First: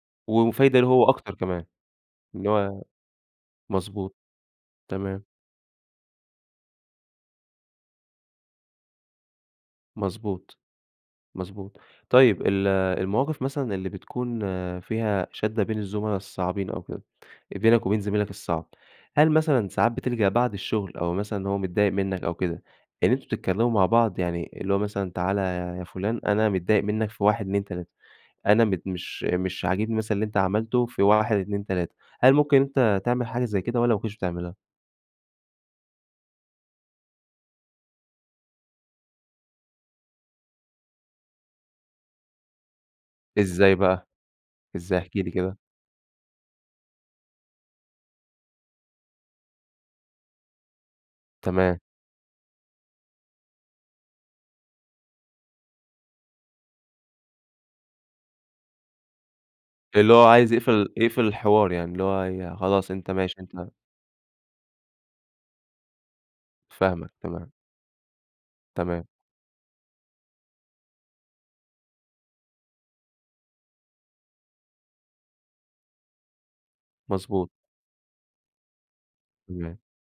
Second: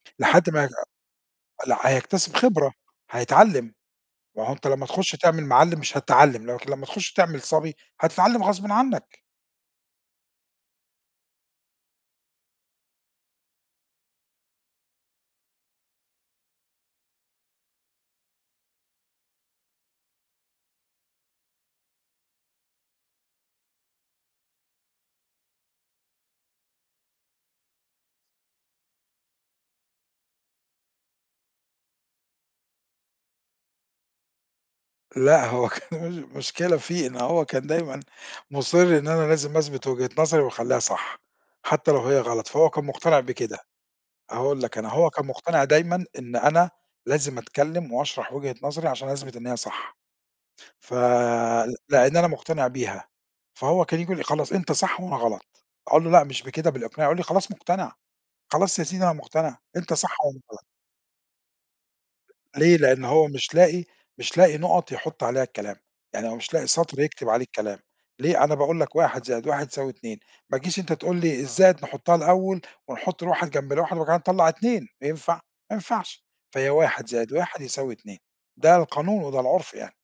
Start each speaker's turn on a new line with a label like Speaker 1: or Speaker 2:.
Speaker 1: و
Speaker 2: لحد ما يت
Speaker 1: وفايدة ليه هو أكتر كمان،
Speaker 2: لأ هيكتسب
Speaker 1: إن
Speaker 2: خبرة،
Speaker 1: هو
Speaker 2: هيتعلم،
Speaker 1: مضبوط،
Speaker 2: ما هو أنت لما تخش
Speaker 1: تمام.
Speaker 2: تعمل معلّم مش هتتعلم لم لمّا تخش تعمل صبي هتتعلم غصبًا عنك.
Speaker 1: مضبوط، مضبوط. طيب ال المواقف مثلًا اللي بتكون فيها شَدة بين الزملا الصعبين أو كده بينك وبين زميلك الصعب، هل مثلًا ساعات بتلجأ بعد الشغل أو مثلًا اللي هو متضايق منك أو كده، إن أنتم بتتكلموا مع بعض؟ يعني اللي هو مثلًا تعالَ يا فلان أنا متضايق منك في 1 2 3، أنا متض مش مش عاجبني مثلًا اللي أنت عملته في 1 2 3، هل ممكن أنت ممكن تعمل حاجة زي كده والّا ما كنتش بتعملها؟
Speaker 2: لأ هو كان مشكلة فيه إن هو كان دايمًا مُصِر إن أنا لازم أثبت وجهة نظري وأخلّيها صح، حتى لو هي غلط، فهو كان مقتنع بكده.
Speaker 1: إزاي بقى؟
Speaker 2: أقول لك أنا
Speaker 1: إزاي
Speaker 2: هو
Speaker 1: احكِ
Speaker 2: كان
Speaker 1: لي كده؟
Speaker 2: مقتنع دايمًا إن أنا لازم أتكلم واشرح وجهة نظري عشان أثبت إن هي صح، ف
Speaker 1: تمام.
Speaker 2: لأن أنا مقتنع بيها، فهو كان ييجي يقول لي: "خلاص أنت صح وأنا غلط"، أقول له: "لأ مش بكده، بالإقناع"، يقول لي: "خلاص مقتنع، خلاص يا سيدي أنا مقتنع أنت
Speaker 1: اللي
Speaker 2: صح
Speaker 1: هو
Speaker 2: وأنا
Speaker 1: عايز
Speaker 2: غلط.".
Speaker 1: يقفل يقفل الحوار يعني، اللي هو ي
Speaker 2: ليه؟
Speaker 1: خلاص
Speaker 2: لأن
Speaker 1: أنت
Speaker 2: هو
Speaker 1: ماشي
Speaker 2: مش
Speaker 1: أنت
Speaker 2: لاقي مش لاقي نُقط يحط عليها الكلام، يعني هو مش لاقي سطر
Speaker 1: فاهمك
Speaker 2: يكتب عليه
Speaker 1: تمام.
Speaker 2: الكلام، ليه؟ أنا باقول لك
Speaker 1: تمام.
Speaker 2: 1 زائد 1 يساوي 2، ما تجيش أنت تقول لي الزائد نحطها الأول ونحط ال1 جنب ال1 وبعد كده نطلَّع 2، ينفع؟ ما ينفعش، فهي 1 زائد
Speaker 1: مضبوط.
Speaker 2: 1 يساوي 2، ده القانون وده العُرف
Speaker 1: تمام.
Speaker 2: يعني.